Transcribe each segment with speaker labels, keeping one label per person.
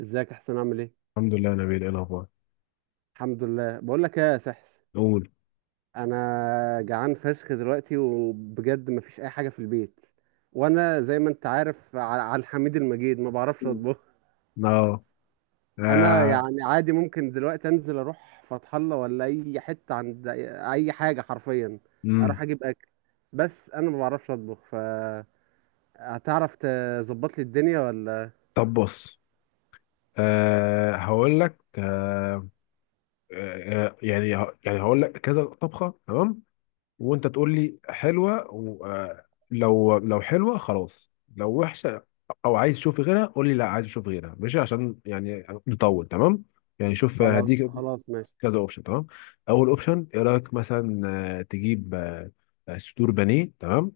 Speaker 1: ازيك؟ احسن؟ عامل ايه؟
Speaker 2: الحمد لله يا نبيل، ايه الاخبار؟
Speaker 1: الحمد لله. بقول لك ايه يا سحس،
Speaker 2: قول.
Speaker 1: انا جعان فشخ دلوقتي وبجد مفيش اي حاجه في البيت. وانا زي ما انت عارف، على الحميد المجيد ما بعرفش
Speaker 2: مم.
Speaker 1: اطبخ.
Speaker 2: اه.
Speaker 1: انا
Speaker 2: آه.
Speaker 1: يعني عادي ممكن دلوقتي انزل اروح فتح الله ولا اي حته عند أي حاجه حرفيا،
Speaker 2: امم.
Speaker 1: اروح اجيب اكل. بس انا ما بعرفش اطبخ، ف هتعرف تظبط لي الدنيا ولا؟
Speaker 2: طب بص. هقول لك يعني. يعني هقول لك كذا طبخه، تمام. وانت تقول لي حلوه، لو حلوه خلاص، لو وحشه او عايز تشوف غيرها قول لي لا، عايز اشوف غيرها، ماشي، عشان يعني نطول. تمام. يعني شوف
Speaker 1: خلاص
Speaker 2: هديك
Speaker 1: خلاص ماشي.
Speaker 2: كذا اوبشن، تمام. اول اوبشن ايه رايك؟ مثلا تجيب صدور بانيه، تمام.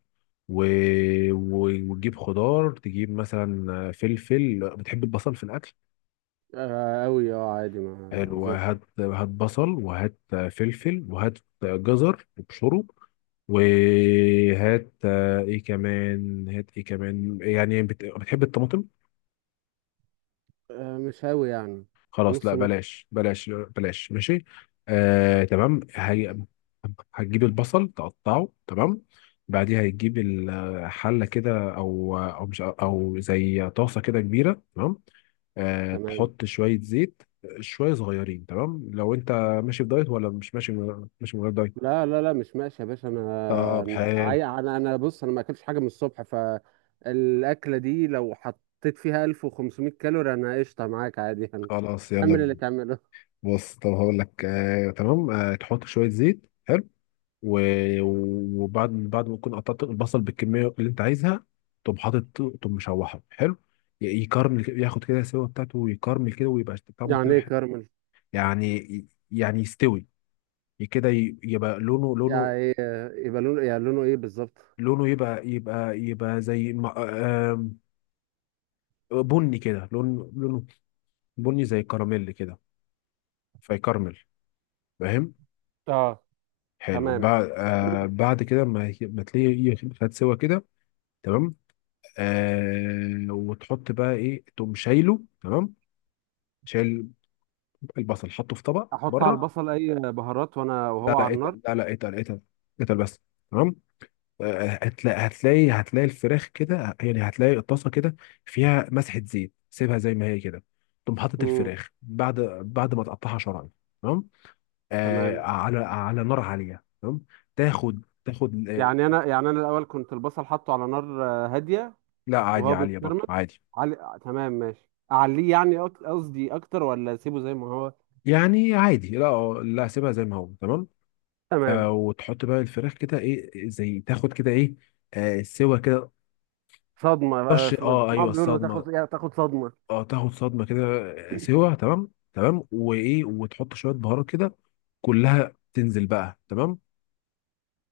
Speaker 2: و... و... وتجيب خضار، تجيب مثلا، فلفل. بتحب البصل في الاكل؟
Speaker 1: آه، أوي، اه عادي، ما
Speaker 2: حلو،
Speaker 1: زي الفل.
Speaker 2: هات هات بصل، وهات، فلفل، وهات، جزر وبشره. وهات، ايه كمان؟ هات ايه كمان، يعني بتحب الطماطم؟
Speaker 1: آه، مش أوي يعني.
Speaker 2: خلاص، لا،
Speaker 1: نص نص.
Speaker 2: بلاش بلاش بلاش، ماشي. تمام. هي هتجيب البصل، تقطعه، تمام. بعديها هتجيب الحلة كده، أو مش، أو زي طاسة كده كبيرة، تمام.
Speaker 1: تمام.
Speaker 2: تحط شوية زيت، شوية صغيرين، تمام. لو أنت ماشي في دايت ولا مش ماشي، ماشي من غير دايت؟
Speaker 1: لا لا لا مش ماشي يا باشا،
Speaker 2: طب
Speaker 1: انا
Speaker 2: حلو،
Speaker 1: عاي- انا انا بص، انا ما اكلتش حاجه من الصبح، فالاكله دي لو حطيت فيها 1500 كالوري انا قشطه معاك عادي يعني.
Speaker 2: خلاص
Speaker 1: كمل
Speaker 2: يلا.
Speaker 1: اللي تعمله
Speaker 2: بص، طب هقول لك تمام. تحط شوية زيت، حلو. و- وبعد ما تكون قطعت البصل بالكميه اللي انت عايزها، تقوم حاطط، تقوم مشوحه، حلو. يكرمل كده، ياخد كده السوا بتاعته ويكرمل كده، ويبقى طعمه
Speaker 1: يعني
Speaker 2: كده
Speaker 1: ايه
Speaker 2: حلو.
Speaker 1: كارمل؟
Speaker 2: يعني يستوي كده، يبقى لونه.
Speaker 1: يبقى لونه، يعني لونه ايه بالظبط؟
Speaker 2: لونه يبقى زي ما- آم، بني كده، لونه بني زي كراميل كده. فيكرمل، فاهم؟
Speaker 1: اه
Speaker 2: حلو.
Speaker 1: تمام.
Speaker 2: بعد كده ما تلاقيه خد سوا كده، تمام. وتحط بقى ايه، تقوم شايله، تمام. شايل البصل، حطه في طبق
Speaker 1: احط على
Speaker 2: بره.
Speaker 1: البصل اي بهارات وانا
Speaker 2: لا
Speaker 1: وهو
Speaker 2: لا،
Speaker 1: على النار؟
Speaker 2: اتقل، لا لا، اتقل اتقل، اتقل بس، تمام. هتلاقي الفراخ كده، يعني هتلاقي الطاسه كده فيها مسحه زيت، سيبها زي ما هي كده. تقوم حاطط
Speaker 1: امم.
Speaker 2: الفراخ بعد ما تقطعها شرايح، تمام.
Speaker 1: تمام.
Speaker 2: على نار عاليه، تمام. تاخد تاخد
Speaker 1: يعني انا، يعني انا الاول كنت البصل حاطه على نار هاديه،
Speaker 2: لا عادي،
Speaker 1: وهو
Speaker 2: عاليه
Speaker 1: بيتكرمل.
Speaker 2: برضو عادي.
Speaker 1: تمام ماشي، اعليه يعني قصدي اكتر ولا اسيبه زي ما هو؟
Speaker 2: يعني عادي، لا، لا، سيبها زي ما هو، تمام.
Speaker 1: تمام.
Speaker 2: وتحط بقى الفراخ كده ايه، زي تاخد كده ايه، سوا كده.
Speaker 1: صدمه
Speaker 2: طش.
Speaker 1: بقى،
Speaker 2: اه، ايوه
Speaker 1: بسمعهم بيقولوا
Speaker 2: الصدمه،
Speaker 1: تاخد تاخد صدمه.
Speaker 2: اه. تاخد صدمه كده، سوا، تمام تمام. وايه، وتحط شويه بهارات كده، كلها تنزل بقى، تمام.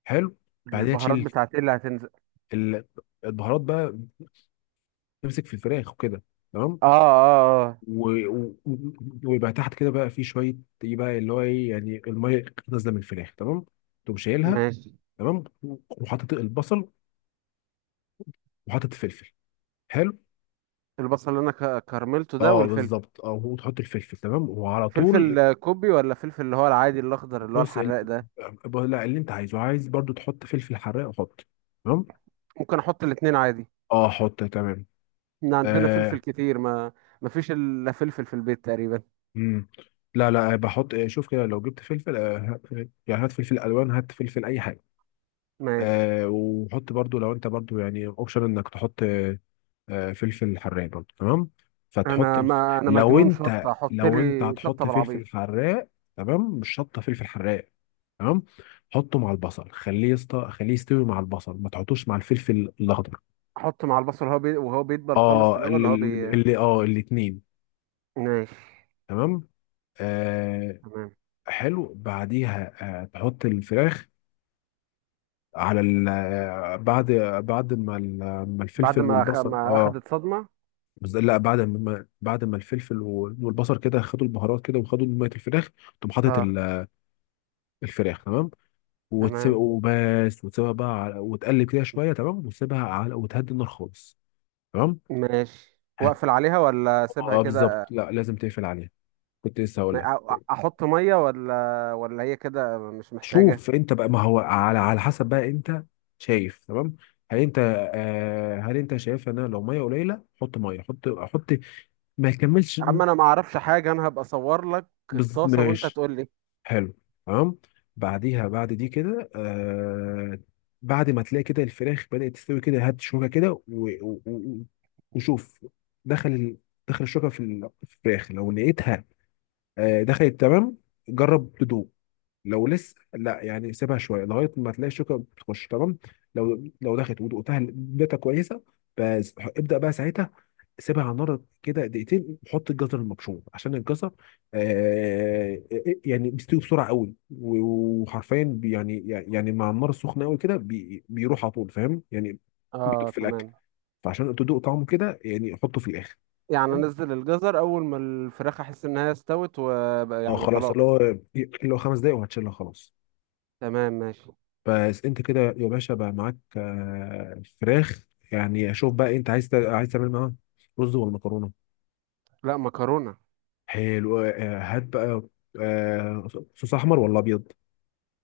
Speaker 2: حلو. بعدها
Speaker 1: البهارات
Speaker 2: تشيل
Speaker 1: بتاعتي اللي هتنزل؟
Speaker 2: ال- البهارات بقى، تمسك في الفراخ وكده، تمام.
Speaker 1: اه اه اه.
Speaker 2: و- و- ويبقى تحت كده بقى في شويه ايه بقى، اللي هو ايه، يعني الميه نازله من الفراخ، تمام. تقوم شايلها،
Speaker 1: ماشي.
Speaker 2: تمام. وحاطط البصل، وحاطط فلفل، حلو.
Speaker 1: البصل اللي انا كرملته ده
Speaker 2: اه
Speaker 1: والفلفل؟
Speaker 2: بالظبط، اه، وتحط الفلفل، تمام، وعلى طول.
Speaker 1: فلفل كوبي ولا فلفل اللي هو العادي الاخضر اللي هو
Speaker 2: بص
Speaker 1: الحراق ده؟
Speaker 2: لا، اللي انت عايزه، عايز برضو تحط فلفل حراق، حط، تمام.
Speaker 1: ممكن احط الاتنين عادي؟
Speaker 2: اه حط، تمام.
Speaker 1: احنا عندنا
Speaker 2: آه.
Speaker 1: فلفل كتير، ما ما فيش الا فلفل في البيت تقريبا.
Speaker 2: مم. لا لا، بحط، شوف كده لو جبت فلفل. يعني هات فلفل الوان، هات فلفل اي حاجه.
Speaker 1: ماشي.
Speaker 2: وحط برضو لو انت برضو يعني اوبشن انك تحط فلفل حراق برضه، تمام. فتحط
Speaker 1: انا ما انا
Speaker 2: لو
Speaker 1: مجنون
Speaker 2: انت
Speaker 1: شطه، احط لي شطه
Speaker 2: هتحط
Speaker 1: بالعبيط.
Speaker 2: فلفل حراق، تمام. مش شطه، فلفل حراق، تمام. حطه مع البصل، خليه خليه يستوي مع البصل، ما تحطوش مع الفلفل الاخضر.
Speaker 1: احط مع البصل وهو بيدبل خالص في
Speaker 2: اه،
Speaker 1: الاول
Speaker 2: اللي,
Speaker 1: هو بي
Speaker 2: اللي اه الاتنين،
Speaker 1: ماشي.
Speaker 2: تمام. آه
Speaker 1: تمام.
Speaker 2: حلو بعديها. تحط الفراخ على، بعد بعد ما ال- ما
Speaker 1: بعد
Speaker 2: الفلفل
Speaker 1: ما
Speaker 2: والبصل،
Speaker 1: ما
Speaker 2: اه.
Speaker 1: اخدت صدمة.
Speaker 2: لا، بعد ما الفلفل والبصل كده خدوا البهارات كده، وخدوا ميه الفراخ، تقوم حاطط
Speaker 1: اه
Speaker 2: الفراخ، تمام. وتسيب
Speaker 1: تمام.
Speaker 2: وبس، وتسيبها بقى على، وتقلب كده شويه، تمام، وتسيبها على، وتهدي النار خالص، تمام.
Speaker 1: ماشي،
Speaker 2: هت
Speaker 1: واقفل عليها ولا اسيبها
Speaker 2: اه بالظبط،
Speaker 1: كده؟
Speaker 2: لا لازم تقفل عليها، كنت لسه هقول لك.
Speaker 1: احط مية ولا هي كده مش محتاجة؟
Speaker 2: شوف انت بقى، ما هو على على حسب بقى انت شايف، تمام. هل انت هل انت شايف ان انا لو ميه قليله حط ميه، حط حط ما يكملش.
Speaker 1: اما انا ما اعرفش حاجة، انا هبقى اصور لك الطاسة وانت
Speaker 2: ماشي.
Speaker 1: تقول لي.
Speaker 2: حلو، تمام. بعديها بعد دي كده، بعد ما تلاقي كده الفراخ بدأت تستوي كده، هات شوكة كده و- و- وشوف دخل دخل الشوكة في في الفراخ، لو لقيتها دخلت، تمام، جرب تدوق. لو لسه لا، يعني سيبها شويه لغايه ما تلاقي الشوكه بتخش، تمام. لو دخلت ودقتها كويسه، بس ابدا بقى ساعتها سيبها على النار كده دقيقتين، وحط الجزر المبشور، عشان الجزر يعني بيستوي بسرعه قوي، يعني مع النار السخنه قوي كده بيروح على طول، فاهم يعني؟ بيدوب
Speaker 1: اه
Speaker 2: في الاكل،
Speaker 1: تمام.
Speaker 2: فعشان تدوق طعمه كده يعني حطه في الاخر.
Speaker 1: يعني انزل الجزر اول ما الفراخ احس انها استوت وبقى
Speaker 2: اه
Speaker 1: يعني
Speaker 2: خلاص،
Speaker 1: خلاص؟
Speaker 2: اللي هو 5 دقايق وهتشيلها، خلاص.
Speaker 1: تمام ماشي.
Speaker 2: بس انت كده يا باشا بقى معاك فراخ، يعني شوف بقى انت عايز عايز تعمل معاها رز ولا مكرونه؟
Speaker 1: لا، مكرونة.
Speaker 2: حلو، هات بقى آه، صوص احمر ولا ابيض؟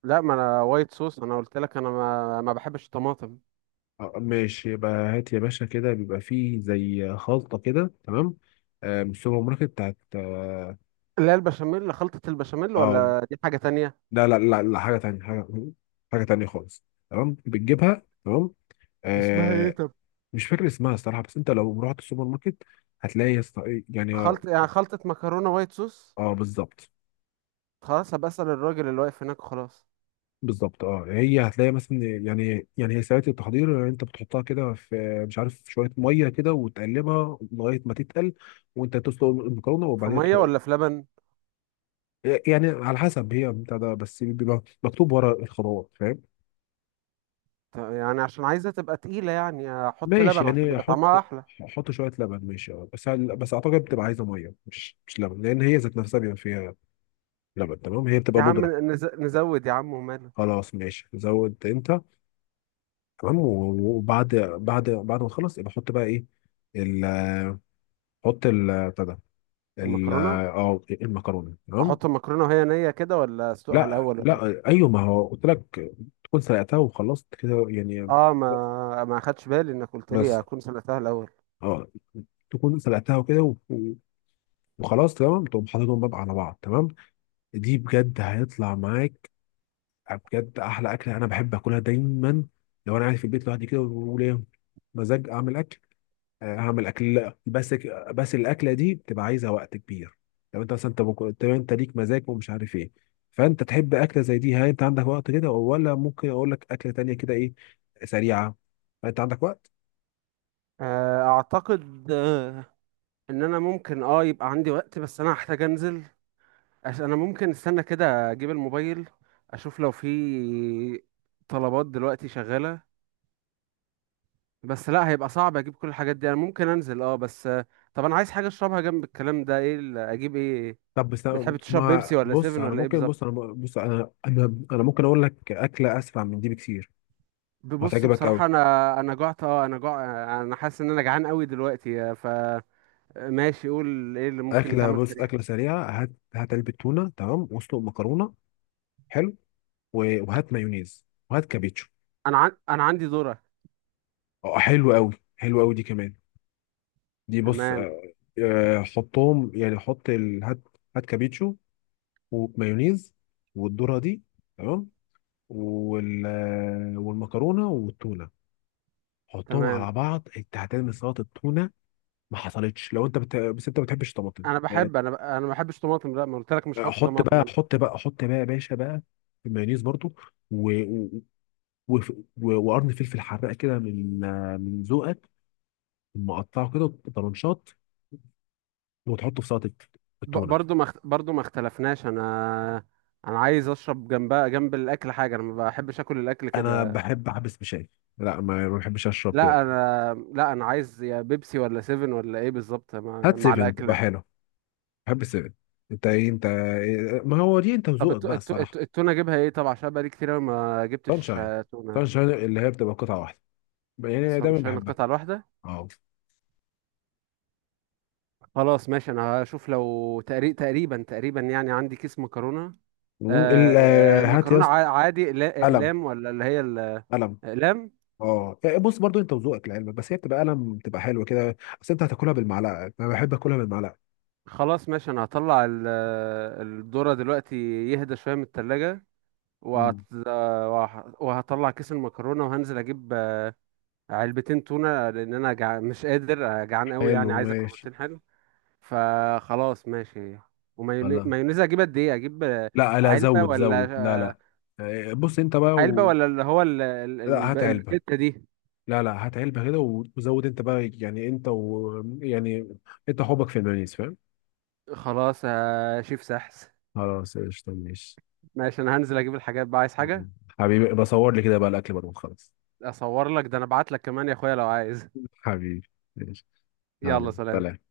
Speaker 1: لا ما انا وايت صوص، انا قلت لك انا ما بحبش الطماطم.
Speaker 2: ماشي، يبقى هات يا باشا كده بيبقى فيه زي خلطه كده، تمام، من السوبر ماركت بتاعت اه
Speaker 1: اللي هي البشاميل، خلطة البشاميل
Speaker 2: آه،
Speaker 1: ولا دي حاجة تانية؟
Speaker 2: لا لا لا لا، حاجه تانية، حاجه حاجه تانية خالص، تمام، بتجيبها، تمام.
Speaker 1: اسمها ايه
Speaker 2: آه،
Speaker 1: طب؟
Speaker 2: مش فاكر اسمها الصراحه، بس انت لو رحت السوبر ماركت هتلاقي يا اسطى، يعني
Speaker 1: خلط يعني خلطة مكرونة وايت صوص.
Speaker 2: اه بالظبط.
Speaker 1: خلاص هبقى أسأل الراجل اللي واقف هناك، خلاص.
Speaker 2: بالظبط اه، هي هتلاقي مثلا يعني هي ساعات التحضير انت بتحطها كده في، مش عارف، شويه ميه كده وتقلبها لغايه ما تتقل، وانت تسلق المكرونه،
Speaker 1: في
Speaker 2: وبعدين
Speaker 1: مية ولا في لبن؟
Speaker 2: يعني على حسب، هي بتاع ده، بس بيبقى مكتوب ورا الخطوات، فاهم؟
Speaker 1: يعني عشان عايزة تبقى تقيلة يعني أحط
Speaker 2: ماشي
Speaker 1: لبن عشان
Speaker 2: يعني
Speaker 1: يبقى
Speaker 2: احط،
Speaker 1: طعمها أحلى؟
Speaker 2: احط شويه لبن، ماشي، اه، بس بس اعتقد بتبقى عايزه ميه مش مش لبن، لان هي ذات نفسها بيبقى فيها لبن، تمام، هي بتبقى
Speaker 1: يا عم
Speaker 2: بودره.
Speaker 1: نزود يا عم وماله.
Speaker 2: خلاص ماشي، زود انت. تمام، وبعد بعد بعد ما تخلص يبقى حط بقى ايه، حط ال بتاع ده، ال
Speaker 1: المكرونة.
Speaker 2: اه المكرونه، تمام.
Speaker 1: أحط المكرونة وهي نية كده ولا أسلقها
Speaker 2: لا
Speaker 1: الأول ولا؟
Speaker 2: لا، ايوه، ما هو قلت لك تكون سلقتها وخلصت كده يعني،
Speaker 1: آه، ما أخدش بالي إنك قلت
Speaker 2: بس
Speaker 1: لي أكون سلقتها الأول.
Speaker 2: اه تكون سلقتها وكده، وخلاص، تمام، تقوم حاططهم بقى على بعض، تمام. دي بجد هيطلع معاك بجد احلى اكله، انا بحب اكلها دايما. لو انا قاعد في البيت لوحدي كده وليا مزاج اعمل اكل، هعمل اكل، لا، بس بس الاكله دي بتبقى عايزه وقت كبير. لو انت مثلا انت طب انت ليك مزاج، ومش عارف ايه، فانت تحب اكله زي دي، هل انت عندك وقت كده ولا ممكن اقول لك اكله تانية كده ايه، سريعه؟ انت عندك وقت؟
Speaker 1: آه أعتقد، إن أنا ممكن يبقى عندي وقت، بس أنا هحتاج أنزل عشان انا ممكن استنى كده اجيب الموبايل، اشوف لو في طلبات دلوقتي شغالة. بس لا، هيبقى صعب اجيب كل الحاجات دي. انا ممكن انزل اه بس طب انا عايز حاجة اشربها جنب الكلام ده، ايه اجيب ايه؟
Speaker 2: طب بس،
Speaker 1: بتحب تشرب بيبسي
Speaker 2: ما
Speaker 1: ولا
Speaker 2: بص
Speaker 1: سيفن
Speaker 2: انا
Speaker 1: ولا ايه
Speaker 2: ممكن، بص
Speaker 1: بالظبط؟
Speaker 2: انا بص انا ممكن اقول لك اكله اسرع من دي بكتير،
Speaker 1: ببص
Speaker 2: وهتعجبك قوي.
Speaker 1: بصراحة، انا جعت، انا جع. انا حاسس ان انا جعان قوي دلوقتي، ف ماشي، قول ايه اللي ممكن
Speaker 2: اكله،
Speaker 1: يتعمل
Speaker 2: بص،
Speaker 1: سريع.
Speaker 2: اكله سريعه، هات هات علبه تونه، تمام، واسلق مكرونه، حلو، وهات مايونيز، وهات كابيتشو.
Speaker 1: انا عندي ذرة.
Speaker 2: اه حلو قوي، حلو قوي دي كمان. دي بص،
Speaker 1: تمام.
Speaker 2: حطهم، يعني حط هات هات كابيتشو ومايونيز والذرة دي، تمام، وال والمكرونة والتونة، حطهم
Speaker 1: تمام.
Speaker 2: على بعض، انت هتعمل سلطة التونة. ما حصلتش لو انت بس انت ما بتحبش طماطم
Speaker 1: انا
Speaker 2: يعني.
Speaker 1: بحب، انا ما بحبش طماطم، لا ما قلت لك مش هحط
Speaker 2: حط
Speaker 1: طماطم.
Speaker 2: بقى حط بقى حط بقى يا باشا بقى المايونيز برضو و... و... و... وقرن فلفل حراق كده من من ذوقك، مقطعه كده طرنشات، وتحطه في سلطة التونة.
Speaker 1: برضو ما اخت- برضو ما اختلفناش. انا، انا عايز اشرب جنبها جنب الاكل حاجه، انا ما بحبش اكل الاكل
Speaker 2: انا
Speaker 1: كده.
Speaker 2: بحب احبس بشاي، لا ما ما بحبش اشرب كده.
Speaker 1: لا انا، لا انا عايز يا بيبسي ولا سيفن ولا ايه بالظبط مع
Speaker 2: هات
Speaker 1: مع
Speaker 2: سيفن تبقى
Speaker 1: الاكله.
Speaker 2: حلو، بحب السيفن. انت ايه، انت إيه؟ ما هو دي انت
Speaker 1: طب
Speaker 2: وذوقك بقى الصراحه.
Speaker 1: التونه اجيبها ايه طب؟ عشان بقالي كتير أوي ما جبتش
Speaker 2: سانشاين،
Speaker 1: تونه.
Speaker 2: سانشاين اللي هي بتبقى قطعه واحده، يعني أنا
Speaker 1: اصلا
Speaker 2: دايما
Speaker 1: مش هنا
Speaker 2: بحبها.
Speaker 1: القطعه الواحده.
Speaker 2: اه.
Speaker 1: خلاص ماشي. انا هشوف لو تقريبا يعني عندي كيس مكرونه.
Speaker 2: مم، هات يا
Speaker 1: المكرونه،
Speaker 2: اسطى
Speaker 1: عادي،
Speaker 2: قلم
Speaker 1: اقلام ولا اللي هي؟
Speaker 2: قلم.
Speaker 1: الاقلام.
Speaker 2: اه إيه، بص برضو انت وذوقك لعلمك، بس هي بتبقى قلم، بتبقى حلوه كده، بس انت هتاكلها بالمعلقه، انا بحب اكلها بالمعلقه.
Speaker 1: خلاص ماشي، انا هطلع الذرة دلوقتي يهدى شوية من التلاجة،
Speaker 2: مم.
Speaker 1: وهطلع كيس المكرونة، وهنزل اجيب علبتين تونة لان انا مش قادر، جعان قوي،
Speaker 2: حلو
Speaker 1: يعني عايز اكل
Speaker 2: ماشي.
Speaker 1: بروتين حلو. فخلاص ماشي. ومايونيز،
Speaker 2: الله،
Speaker 1: مايونيز اجيب قد ايه اجيب؟
Speaker 2: لا لا،
Speaker 1: علبة
Speaker 2: زود زود، لا
Speaker 1: ولا
Speaker 2: لا. إيه، بص انت بقى
Speaker 1: علبة ولا اللي هو
Speaker 2: لا هات علبه،
Speaker 1: الباكيتة دي؟
Speaker 2: لا لا هات علبة كده، وزود انت بقى، يعني انت و يعني انت حبك في المايونيز، فاهم؟
Speaker 1: خلاص يا شيف سحس.
Speaker 2: خلاص قشطة ماشي.
Speaker 1: ماشي انا هنزل اجيب الحاجات. بقى عايز حاجة؟
Speaker 2: حبيبي بصور لي كده بقى الاكل بقى، خلاص.
Speaker 1: اصور لك ده؟ انا ابعت لك كمان يا اخويا لو عايز.
Speaker 2: حبيبي، ماشي، يلا
Speaker 1: يلا سلام.
Speaker 2: سلام.